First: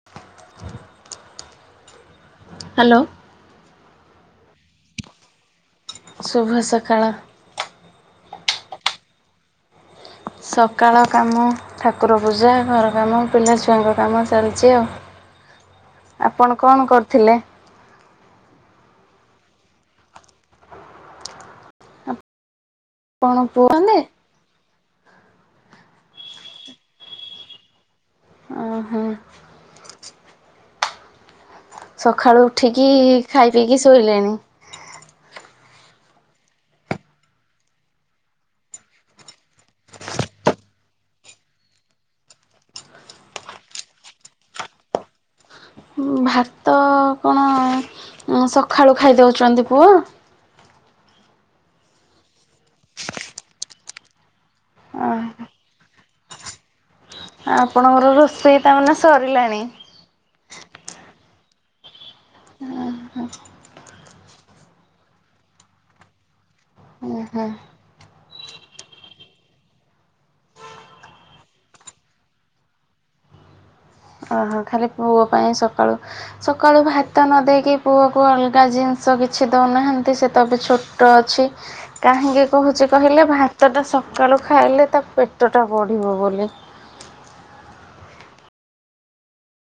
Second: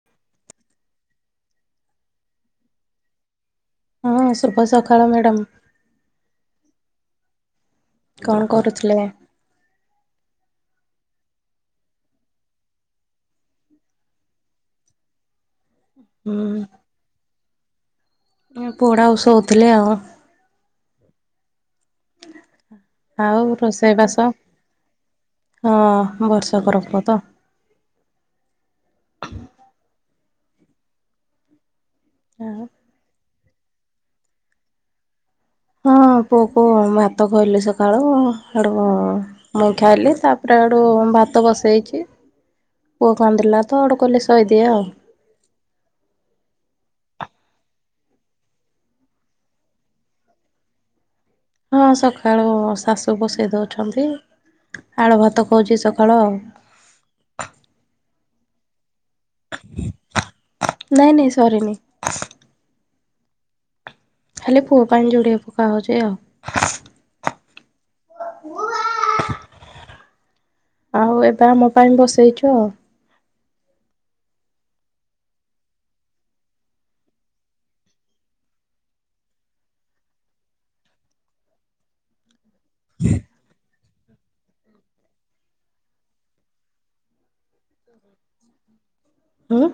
[unintelligible] Hello. ହଁ ଶୁଭ ସକାଳ ମ୍ୟାଡାମ୍। ଶୁଭ ସକାଳ। କଣ କରୁଥିଲେ? ସକାଳ କାମ ଠାକୁର ପୂଜା ଘର କାମ ପିଲାଛୁଆଙ୍କ କାମ ଚାଲିଛି ଆଉ [unintelligible] ଆପଣ କଣ କରୁଥିଲେ? ମୁଁ ପୁଅଟାକୁ ସୋଉଥିଲି ଆଉ ଆପଣ ଆଉ ପୁଅ ରୋଷେଇ ମାନେ? ବାସ ହଁ ବର୍ଷା କରବତ ଓ ଆଁ ହା। ସକାଳୁ ଉଠିକି ଖାଇ ପିଇକି ଶୋଇଲେଣି। ହଁ ପୁଅକୁୁ ଭାତ ଖୋଇଲି ସକାଳୁ ହେଥୁ ମୁଁ ଖାଇଲି ତାପରେ ଆଡୁ ଭାତ ବସେଇଛି ପୁଅ କାନ୍ଦିଲା ତ ଆଡେ କହିଲି ସୋଇଦିଏ ଆଉ ହୁଁ ଭାତ କଣ? ସଖାଳୁ ଖାଇଦଉଛନ୍ତି ପୁଅ? ହଁ ସଖାଳୁ ଶାଶୁ ବଷେଇ ଦଉଛନ୍ତି ଓ ଆଳୁ ଭାତ ଖୋଉଛି ସକାଳୁ ଆଉ ଆପଣଙ୍କର ରୋଷେଇ ତାମାନେ ସରିଲାଣି। ନାଇଁ ନାଇଁ ସରିନି। ଆ ହ। ଖାଲି ପୁଅ ପାଣି ଯୋଡିଏ ପକା ହଉଛି ଆଉ। ଓ ହୋ। ପୁଅ। ଆଉ ଏବେ ଆମ ପାଇଁ ବସେଇଛୁ ଆଉ ହଁ ଖାଲି ପୁଅ ପାଇଁ ସକାଳୁ ସକାଳୁ ଭାତ ନ ଦେଇକି ପୁଅକୁ ଅଲଗା ଜିନିଷ କିଛି ଦଉନାହାନ୍ତି ସେ ଏବେ ଛୋ ଛୋଟ ଅଛି। କାହିଁକି କହୁଛି କହିଲେ ଭାତଟା ସକାଳୁ ଖାଇଲେ ତା ପେଟ ଟା ବଢିବ ବୋଲି। ହୁଁ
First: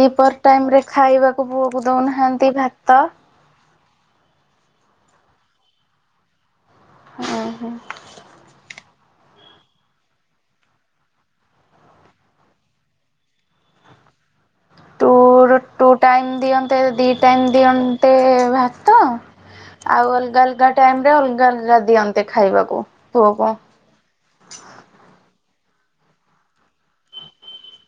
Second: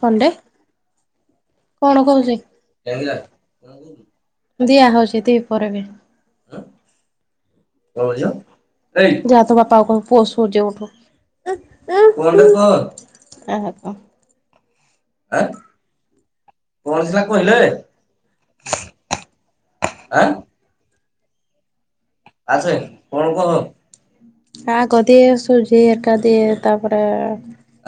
କଣଟେ? ଟାଇମରେ ଖାଇବାକୁ ପୁଅକୁ କଣ କହୁଛି? ଦଉନାହାନ୍ତି ଭାତ। ଦିଆ ହଉଛି ଦ୍ଵିପହର ବି। ଯାହା ତୋ ବାପାକୁ କହିବୁ ପୁଅ ଶୋଉଛି ଉଠୁ। ଏହା କଣ? [inaudible] ଟୁ ଟାଇମ୍ ଦିଅନ୍ତୁ। ମତେ କଣ ଦି ସିନା ଟାଇମ୍ କହିଲେ ଦିଅନ୍ତେ ଭାତ ଆଉ ଆଁ ଅଲଗା ଅଲଗା ଟା ଟାଇମରେ ଅଲଗା ଅଲଗା ଦିଅନ୍ତେ ଖାଇବାକୁ ପୁଅକୁ ଆ ଗଦି ସୁଜି ହେରକା ଦିଏ ତାପରେ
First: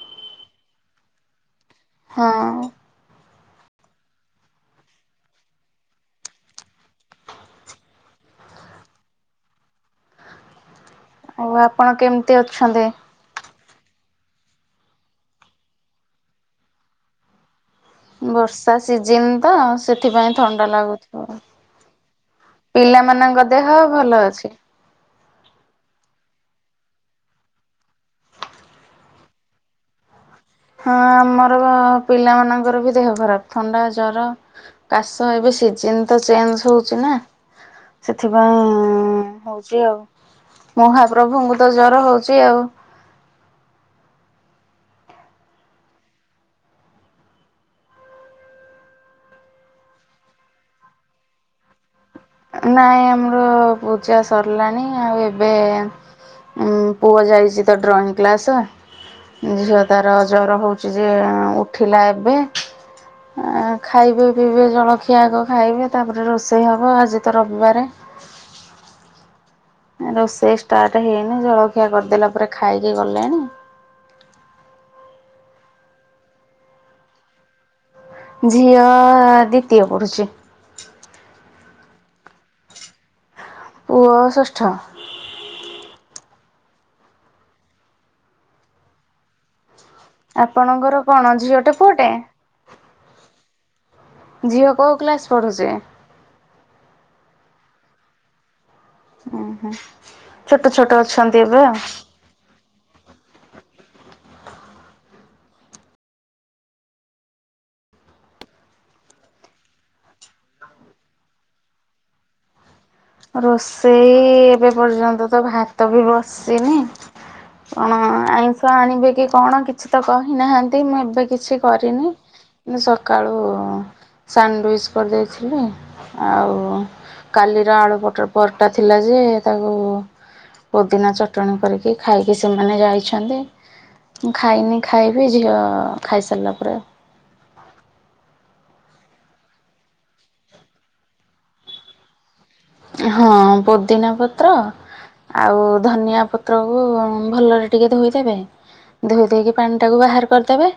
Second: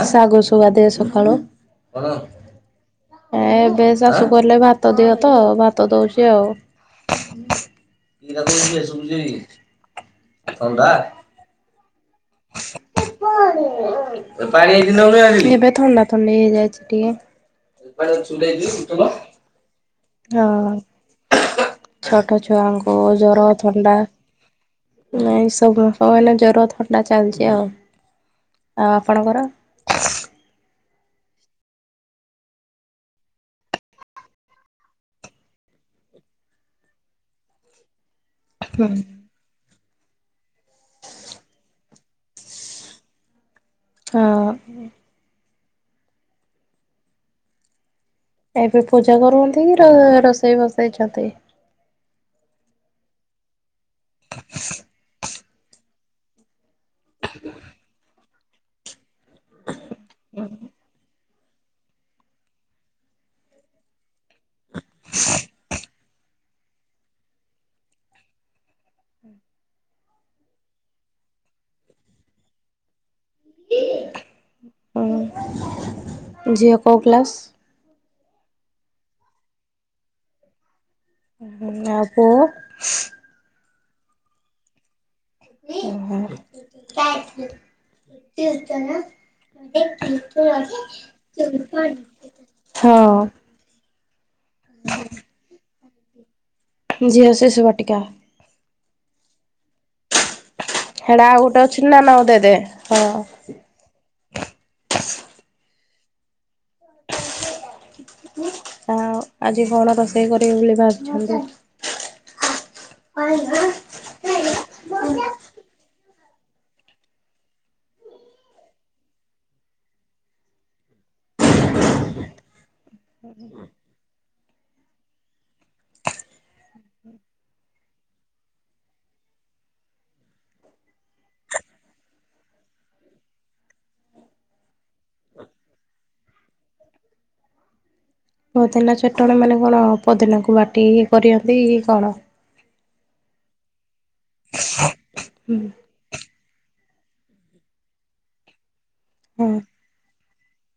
ଆ ଶାଗୁଶୁଗା ଦିଏ ସକାଳୁ। ହଁ ଏବେ ଶାଶୁ କହିଲେ ଭାତ ଦିଅ ତ ଭାତ ଦଉଛି ଆଉ [inaudible] ଆ ଥଣ୍ଡା। ଆଉ ଆପଣ କେମିତି ଅଛନ୍ତି? ଏବେ ଥଣ୍ଡା ଥଣ୍ଡି ହେଇଯାଇଛି ଟିକେ। ବର୍ଷା ହଁ ସିଜନ ତ ସେ ସେଥିପାଇଁ ଥଣ୍ଡା ଲାଗୁଥିବ ଛୋଟ ଛୁଆଙ୍କୁ ପିଲାମାନଙ୍କ ଦେହ ଭଲ ଅଛି? ନାଇଁ ସବୁ ଜର ଥଣ୍ଡା ଚାଲିଛି ଆଉ ଆଉ ଆପଣଙ୍କର? ହଁ ଆମର ପିଲାମାନାନଙ୍କର ବି ଦେହ ଖରାପ ଥଣ୍ଡା ଜର। କାଶ ଏବେ ସିଜନ ତ ଚେଞ୍ଜ ହଉଚି ନା ସେଥିପାଇ। ହୁଁ। ହୁଁ ହଉଛି ଆଉ ମହାପ୍ରଭୁଙ୍କୁ ତ ଜର ହଉଛି ଆଉ ହଁ। ଏବେ ପୂଜା କରୁଛନ୍ତି କି ରୋଷେଇ ବସେଇଛନ୍ତି? ନାଇଁ ଆମର ପୂଜା ସରିଲାଣି ଆଉ ଏବ ଏବେ ଉ ପୁଅ ଯାଇଛି ତ ଡ୍ରଇଂ କ୍ଲାସ। ଝିଅ ତାର ଜ୍ଵର ହଉ ଯେ ଉଠିଲା ଏବେ ହାଁ ଖାଇବେ? ଏବେ ଜଳଖିଆ ଆଗେଖାଇବେ ତାପରେ ରୋଷେଇ ହେବ ଆଜି ତ ରବିବାର। ରୋଷେଇ ଷ୍ଟାର୍ଟ ହେଇନି ଜଳଖିଆ କରିଦେଲା ପରେ ଖାଇକି ଗଲେଣି। ଏ ହୁଁ ଝିଅ କୋଉ କ୍ଲାସ? ଝିଅ ଦ୍ଵିତୀୟ ପଢୁଛି। ଉଁ ଆଉ ପୁଅ? ପୁଅ ଷଷ୍ଠ। ହୁଁ ହୁଁ। ଆପଣଙ୍କର କଣ ଝିଅଟେ ପୁଅଟେ? ହଁ। ଝିଅ କୋଉ କ୍ଲାସ୍ ପଢ଼ୁଛି? ଝିଅ ଶିଶୁ ବାଟିକା। ଅ ହଁ। ହେଡା ଆଉ ଗୋଟେ ଅଛି ନ ନଉ ଦେ ଦେ ହଁ। ଆ ଆଜି କଣ ରୋଷେଇ କରିବେ ବୋଲି ଭାବିଛନ୍ତି? ରୋଷେଇ ଏବେ ପର୍ଯ୍ୟନ୍ତ ତ ପୋଦିନା ଭାତ ବି ବସିନି। କଣ ଆଇଁଷ ଆଣିବେ କି କଣ କିଛି ତ କହିନାହାନ୍ତି ମୁଁ ଏବେ କିଛି କରିନି। [inaudible] କିନ୍ତୁ ସକାଳୁ ସାଣ୍ଡୱିଚ୍ କରିଦେଇଥିଲି ଆଉ କାଲିର ଆଳୁ ପରଟା ଥିଲା ଯେ ତାକୁ ପୁଦିନା ଚଟଣୀ କରିକି ଖାଇକି ସେମାନେ ଯାଇଛନ୍ତି। ମୁଁ ଖାଇନି ଖାଇବି ଝିଅ ଖାଇସାରିଲା ପରେ। ପୋଦିନା ଚଟଣି ମାନେ କଣ ପୋଦିନାକୁ ବାଟି କି କରିଛନ୍ତି କି କଣ? ହଁ ପୋଦିନା ପତ୍ର ଆଉ ଧନିଆ ପତ୍ରକୁ ଭଲରେ ଟିକେ ଧୋଇଦବେ ଧୋଇ ହଁ ଦେଇକି ପାଣି ତାକୁ ବାହାର କରିଦେବେ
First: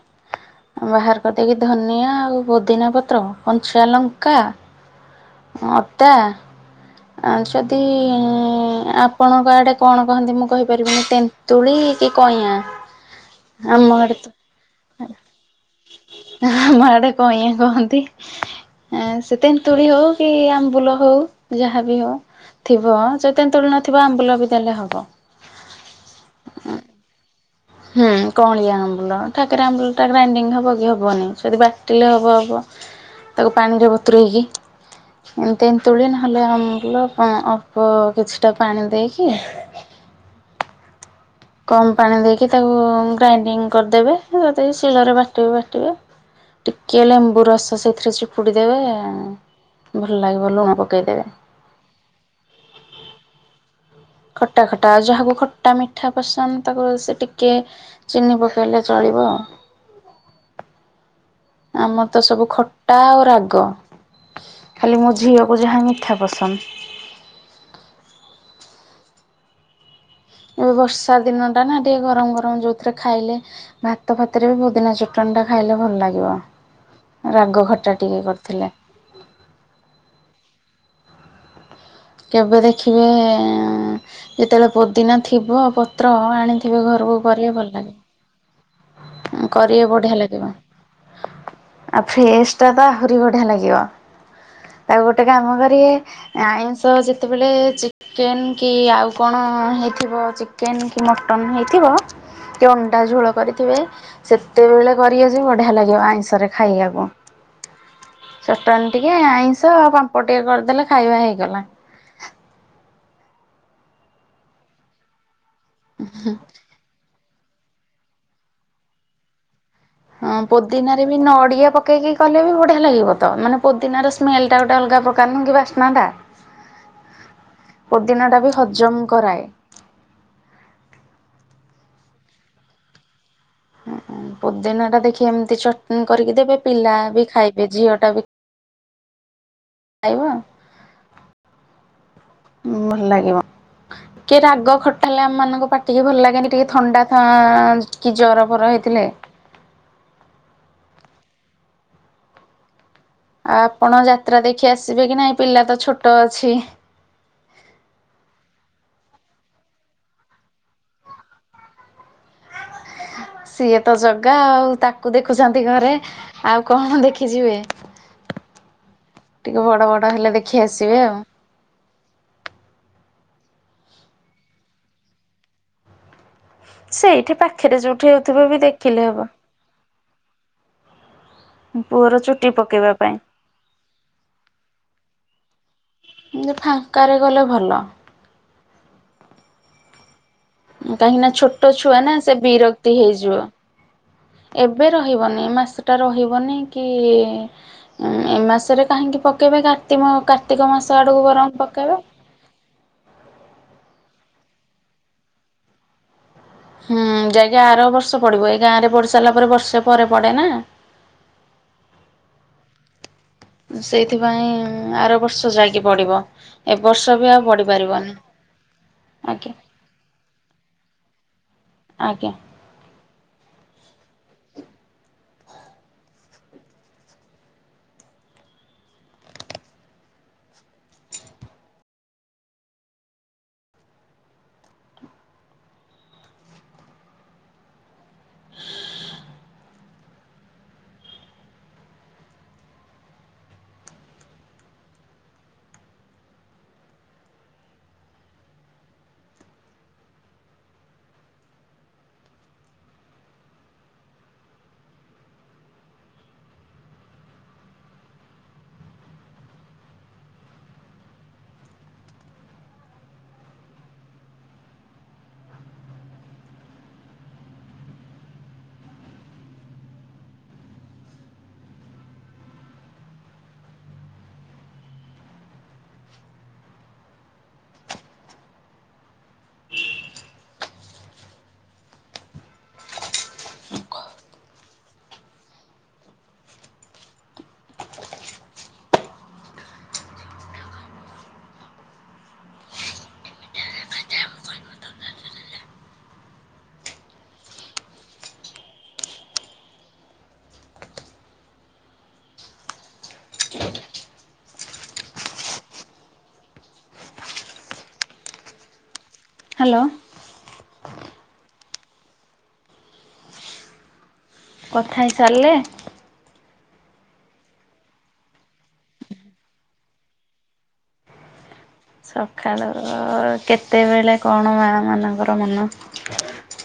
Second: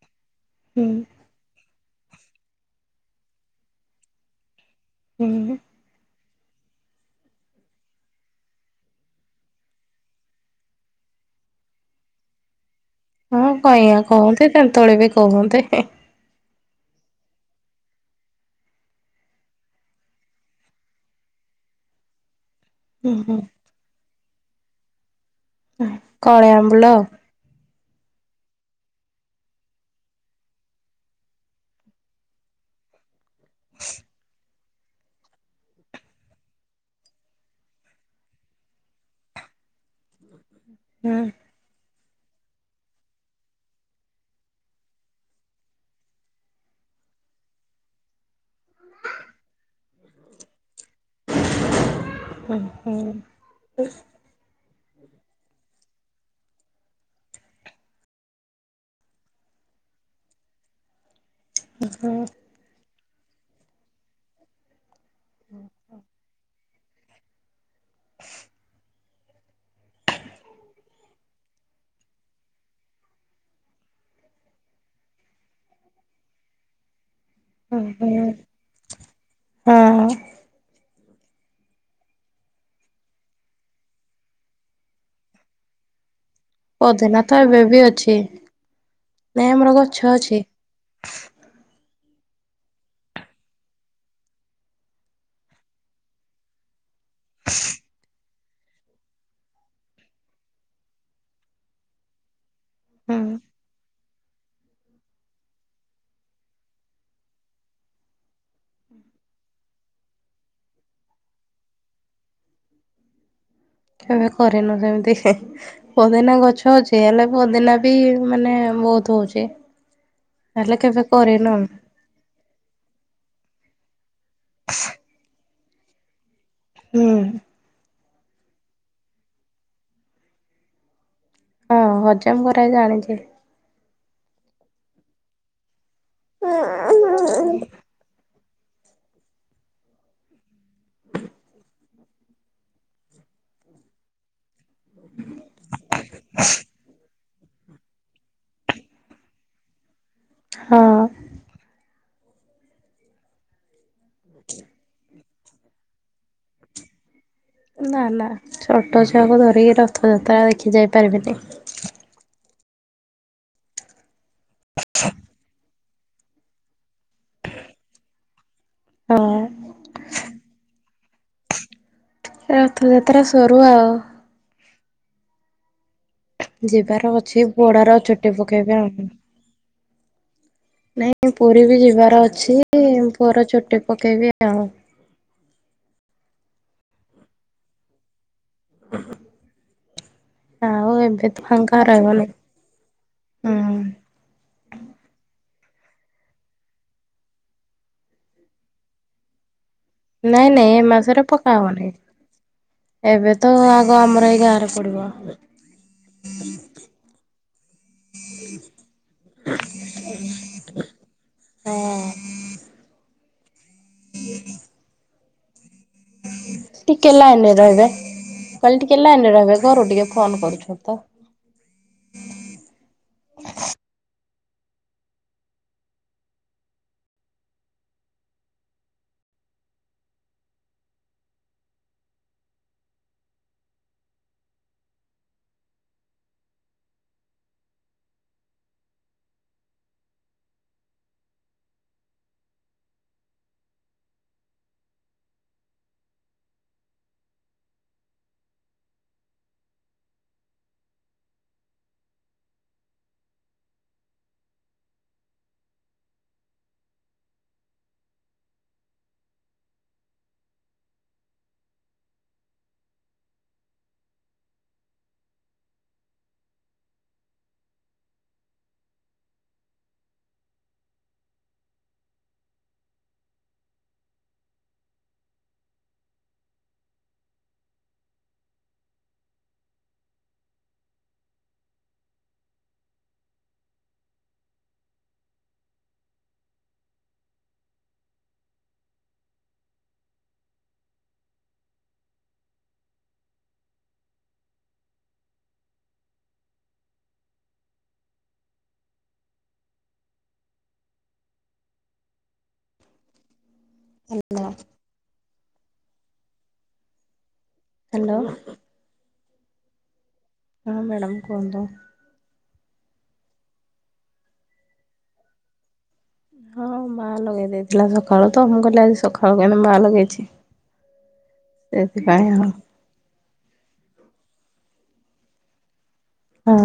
ହୁଁ ବାହାର କରିଦେଇକି ଧନିଆ ଆଉ ପୋଦିନା ପତ୍ର କଞ୍ଚା ଲଙ୍କା। ହୁ ହୁ ହୁ। ଅଦା। ଆଉ ଯଦି ଆପଣଙ୍କ ଆଡେ କଣ କହନ୍ତି ମୁଁ କହିପାରିବିନି ତେନ୍ ତୁଳି କି କଇଁଆ। ହୁଁ ଆମ କଇଁଆ ଆଡ଼େ ତ କହନ୍ତି ତନ୍ତୁଳି ବି କୁହନ୍ତି। ଆମ ଆଡେ କଇଁଆ କହନ୍ତି ସେ ତେନ୍ତୁଳି ହଉ କି ଆମ୍ବୁଲ ହଉ ଯାହାବି ହଉ ଥିବ ହୁଁ ହୁଁ ଯଦି ତେନ୍ତୁଳି ନଥିବ ଆମ୍ବୁଲ ବି ଦେଲେ ହବ। କଅଁଳି ଆମ୍ବୁଲ ଆଉ। ହୁଁ କଅଁଳିଆ ଆମ୍ବୁଲ ଠାକରା ଆମ୍ବୁଲଟା ଗ୍ରାଇଣ୍ଡିଙ୍ଗ ହବ କି ହବନି ଯଦି ବାଟିଲେ ହବ ହବ? [inaudible] ତାକୁ ପାଣିରେ ବତୁରେଇକି କି ଏ ତେନ୍ତୁଳି ନହେଲେ ଆମ୍ବୁଲ ପା ଅଳ୍ପ କିଛିଟା ପାଣି ଦେଇକି [inaudible] ହୁଁ। କମ ପାଣି ଦେଇକି ତାକୁ ଗ୍ରାଇଣ୍ଡିଙ୍ଗ କରିଦେବେ ଯଦି ଶିଳରେ ବାଟିବେ ବାଟିବେ। ଟିକେ ଲେମ୍ବୁ ରସ ସେଥିରେ ଚିପୁଡି ଦେବେ ଭଲ ଲାଗିବ ଲୁଣ ପକେଇଦେବେ। ଉଁ ହୁଁ। ଖଟା ଖଟା ଆଉ ଯାହାକୁ ଖଟା ମିଠା ପସନ୍ଦ ତାକୁ ସେ ଟିକେ ଚିନି ପକେଇଲେ ଚଳିବ ଆଉ [inaudible] ଆମର ତ ସବୁ ଖଟା ଆଉ ରାଗ। ଖାଲି ମୋ ଝିଅକୁ ଯାହା ମିଠା ପସନ୍ଦ। [inaudible] ଏବେ ବର୍ଷା ଦିନଟା ନା ଟିକେ ଗରମ ଗରମ ଯୋଉଥିରେ ଖାଇଲେ ଭାତ ଫାତରେ ବି ପୁଦିନା ଚଟଣିଟା ଖାଇଲେ ଭଲ ଲାଗିବ। ରାଗ ଖଟା ଟିକେ କରିଥିଲେ। ତା। କେବେ ଦେଖିବେ ଏ ଯେତେବେଳେ ପୋଦିନା ଥିବ ପତ୍ର ଆଣି କେବେ ଘରକୁ ପୋଦିନା ଗଲେ ତ କରିବ ଏବେ ଭଲ ବି ଲାଗେ। ଅଛି ନାଇଁ ଆମର କରିବେ ଗଛ ବଢିଆ ଅଛି ଲାଗିବ ଆଉ ଫ୍ରେଶଟା ତ ଆହୁରି ବଢିଆ ଲାଗିବ। ଆଉ ଗୋଟେ କାମ କରିବେ ଆଇଁଷ ଯେତେବେଳେ ଚିକ୍ ଚିକେନ କି ଆଉ କଣ ହେଉଥିବ ଚିକେନ କି ମଟନ ହେଇଥିବ କି ଅଣ୍ଡା ଝୋଳ ହୁଁ କରି ଥିବେ ସେତେବେଳେ କରି ଆସି ବଢିଆ ଲାଗିବ ଆଇଁଷରେ ଖାଇବାକୁ। ଚଟଣି ଟିକେ ଆଇଁଷ ଆଉ ପାମ୍ପଡ ଟିକେ କରିଦେଲେ ଖାଇବା ହେଇଗଲା। କେବେ କରିନୁ ସେମିତି ପୋଦିନା ଗଛ ଅଛି। ସେ ହେଲେ ପୋଦିନା ବି ମାନେ ବହୁତ ହଉଛି। ହଁ ହେଲେ କେବେ ପୋଦିିନାରେ ବି କରିନୁ ନଡିଆ ପ ପକେଇକି କଲେ ବି ବଢିଆ ଲାଗିବ ତ ମାନେ ପୋଦିନାର ସ୍ମେଲଟା ଗୋଟେ ଅଲଗା ପ୍ରକାର ନୁହ କି ବାସ୍ନାଟା। ହୁଁ। ପୋଦିନାଟା ବି ହଜମ କରାଏ। ହଁ ହଜମ କରାଏ ଜାଣିଛି। ହାଁ ପୋଦିନାଟା ଦେଖି ଏମିତି ଚଟଣି କରିକି ଦେବେ ପିଲା ବି ଖାଇବେ ଝିଅଟା ବି ଖାଇବ ଭଲ ଲାଗିବ। କି ରାଗ ଖଟା ହେଲେ ଆମ ମାନଙ୍କ ପାଟିକି ଭଲ ଲାଗେନି ଟିକେ ଥଣ୍ଡା ଥାଆ କି ଜର ଫର ହେଇଥିଲେ। ହଁ। ଆଁ ଆପଣ ଯାତ୍ରା ଦେଖି ଆସିବେ କି ନାହିଁ ପିଲା ତ ଛୋଟ ଅଛି। ନା ନା ଛୋଟ ଛୁଆକୁ ଧରିକି ରଥଯାତ୍ରା ଦେଖି ଯାଇ ପାରିବିନି। ସିଏ ତ ଜଗା ଆଉ ତାକୁ ଦେଖୁଛନ୍ତି ଘରେ ଆଉ କଣ ଦେଖିଯିବେ? [unintelligible] ଟିକେ ବଡ଼ ବଡ଼ ହେଲେ ଦେଖି ଆସିବେ ଆଉ? ରଥଯାତ୍ରା ସରୁ ଆଉ ଯିବାର ସେଇଠି ଅଛି ପାଖରେ ପୁଅଟାର ଯୋଉଠି ଚୁଟି ହେଉଥିବ ବି ପକେଇବବା ଦେଖିଲେ ଆଉ ହବ ନାଇଁ ପୁରୀ ବି ପୁଅର ଯିବାର ଚୁଟି ଅଛି ପକେଇବା ପାଇଁ। ପୁଅର ଚୁଟି ପକେଇବି ଆଉ କିନ୍ତୁ ଫାଙ୍କାରେ ଗଲେ ଭଲ। ହୁଁ ହୁଁ କାହିଁକି ନା ଛୋଟ ଛୁଆ ନା ରହିବନି ସେ ବିରକ୍ତି ହେଇଯିବ। ହୁଁ। ଏବେ ରହିବନି ମାସେଟା ରହିବନି କି? ଉଁ ଏ ମାସରେ କାହିଁକି ପକେଇବେ କାର୍ତ୍ତିମ ନାଇଁ କାର୍ତ୍ତିକ ନାଇଁ ଏ ମାସ ମାସରେ ଆଡକୁ ପକା ବରଂ ହବନି ପକେଇବେ। ଏବେ ତ ଆଗ ଆମର ଏଇ ଗାଁରେ ପଡିବ। ହୁଁ ଯାଇକି ଆର ବର୍ଷ ପଡିବ ଏଇ ଗାଁ ରେ ପଢି ସାରିଲା ପରେ ବର୍ଷେ ପରେ ପଡେ ନା। ହୁଁ। ସେଇଥିପାଇଁ ଆର ବର୍ଷ ଯାଇକି ପଡ଼ିବ। ଟିକେ ଲାଇନରେ ରହିବେ କହିଲି ଟିକେ ଲାଇନରେ ଆଜ୍ଞା ରହିବେ ଘରୁ ଟିକେ ଫୋନ କରୁଛନ୍ତି ତ। ଆଜ୍ଞା। [unintelligible] ହାଲୋ। ହାଲୋ। ହାଲୋ। ହଁ ମ୍ୟାଡ଼ମ କୁହନ୍ତୁ? କଥା ହେଇ ସାରିଲେ। ହଁ ମା ଲଗେଇ ଦେଇଥିଲା ସକାଳୁ ତ ମୁଁ କହିଲି ଆଜି ସକାଳୁ କାଇଁ ମା ଲଗେଇଛି? ହଁ ସକାଳୁ କେତେବେଳେ କଣ ମାଆ ମାନଙ୍କର ମନ। ହୁଁ।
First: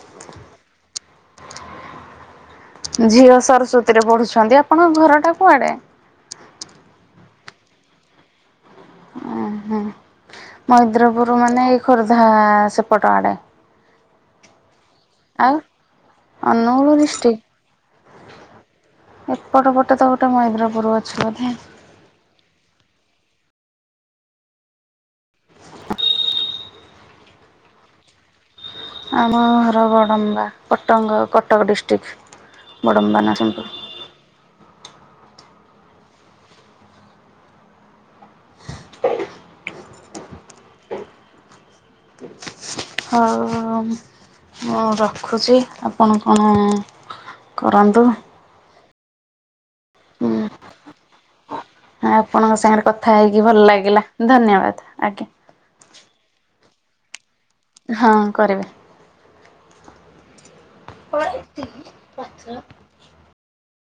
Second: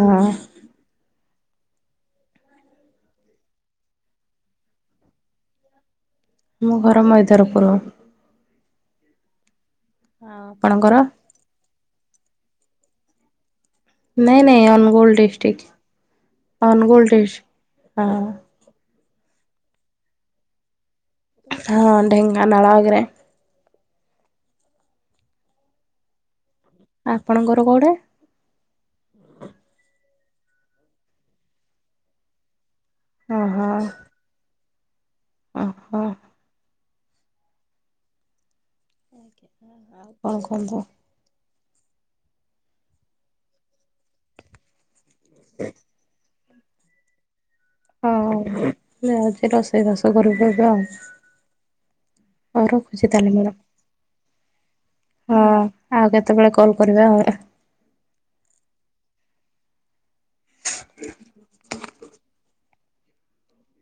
ଝିଅ ସରସ୍ଵତୀରେ ପଢୁଛନ୍ତି ଆପଣଙ୍କ ଘରଟା କୁଆଡେ? ମୋ ଘର ମଇଦରପୁର। ଆଉ ଆପଣଙ୍କର ମଇଦ୍ରପୁର ମାନେ ଏଇ ଖୋର୍ଦ୍ଧା ସେପଟ ଆଡେ। ନାଇଁ ନାଇଁ ଅନଗୁଳ ଆଉ district Angul Angul district dist ହଁ। ଏପଟ ପଟେ ତ ଗୋଟେ ମଇଦ୍ରପୁର ଅ ହଁ ଅ ଢେଙ୍ଗାନାଳ ଆଗରେ। ଆପଣଙ୍କର କୋଉଠେ? ଆମ ଘର ବଡ଼ମ୍ବା କଟଙ୍ଗ କଟକ ଡିଷ୍ଟିକ ବଡ଼ମ୍ବା ନରସିଂହପୁର। ଅ ହ। ଆଉ କଣ କୁହନ୍ତୁ? ହଉ ମୁଁ ରଖୁଚି ଆପଣ କଣ କରନ୍ତୁ। ଯାଉଜି ରୋଷେଇ ବାସ କରିବୁ ଏବେ ଆଉ ହଁ ଆପଣଙ୍କ ହଉ ସାଙ୍ଗରେ ରଖୁଛି କଥା ତାହେଲେ ହେଇକି ମ୍ୟାଡ଼ାମ। ଭଲ ଲାଗିଲା ଧନ୍ୟବାଦ ଆଜ୍ଞା। ହଁ ଆଉ କେତେବେଳେ କଲ୍ କରିବେ ଆଉ ରା ହଁ କରିବି। ହୋଏ ଇତି। ପାତ୍ର।